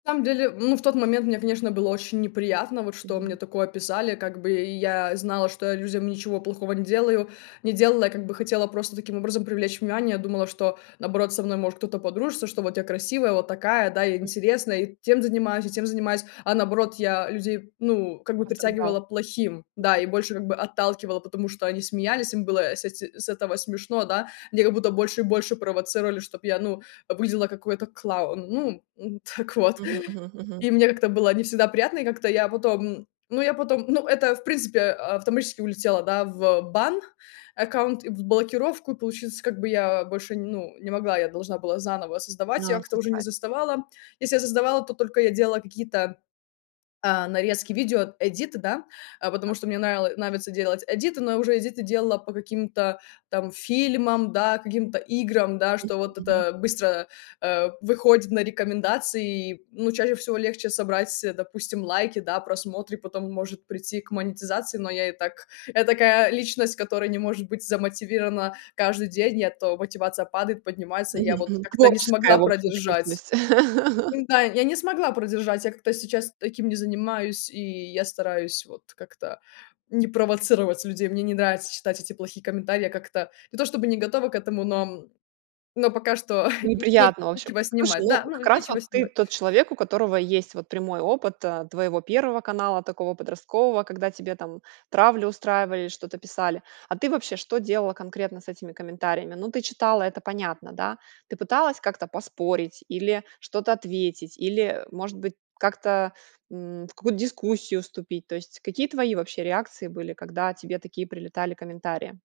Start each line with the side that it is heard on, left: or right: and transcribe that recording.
left: На самом деле, ну, в тот момент мне, конечно, было очень неприятно вот, что мне
right: Мгм.
left: такое писали как бы. И я знала, что я людям ничего плохого не делаю не делала. Я как бы хотела просто таким образом привлечь внимание. Я думала, что, наоборот, со мной может кто-то подружится, что вот я красивая, вот такая, да, я интересная, и тем занимаюсь, и тем занимаюсь. А наоборот, я людей, ну, как бы
right: Раздражало.
left: притягивала плохим, да, и
right: [unintelligible]
left: больше как бы отталкивала, потому что они смеялись, им было, э, с эти с этого смешно, да. Меня как будто больше и больше провоцировали, чтобы я, ну, выглядела как какой-то клоун, ну, м. Так вот.
right: Мгм, мгм, мгм.
left: И мне как-то было не всегда приятно, и как-то я потом, м Ну, я потом, ну, это, в принципе, а, автоматически улетело, да, в бан, аккаунт и в блокировку, получается, как бы я больше, ну, не могла. Я должна была заново создавать.
right: Но,
left: Я
right: а
left: как-то уже не
right: создавать.
left: создавала. Если создавала, то только я делала какие-то, а, нарезки, видеоэдиты, да. А
right: Ага.
left: потому что мне нравило нравится делать эдиты, но уже эдиты делала по каким-то там фильмам, да, каким-то играм, да, что
right: [unintelligible]
left: вот
right: Мгм.
left: это быстро, а, выходит на рекомендации. И, ну, чаще всего легче собрать, э, допустим, лайки, да, просмотры, потом может прийти к монетизации. Но я и так, я такая личность, которая не может быть замотивирована каждый день, я то мотивация падает, поднимается. Я
right: Мгм
left: вот
right: мгм,
left: как-то не
right: творческая,
left: смогла
right: в общем, ты
left: продержать.
right: личность.
left: М-да. Я не смогла продержать, я как-то сейчас таким не занимаюсь, и я стараюсь вот как-то не провоцировать людей. Мне не нравится читать эти плохие комментарии. Я как-то не то чтобы не готова к этому, но, м, но пока что, н не
right: Неприятно вообще.
left: нечего
right: Послушай,
left: снимать.
right: ну,
left: Да, ну,
right: как раз вот
left: нечего
right: ты
left: снимать.
right: тот человек, у которого есть вот прямой опыт, а, твоего первого канала, такого подросткового, когда тебе там травлю устраивали или что-то писали. А ты вообще что делала конкретно с этими комментариями? Ну, ты читала, это понятно, да. Ты пыталась как-то поспорить или что-то ответить, или, э, может быть, как-то, м, в какую-то дискуссию вступить? То есть какие твои вообще реакции были, когда тебе такие прилетали комментарии?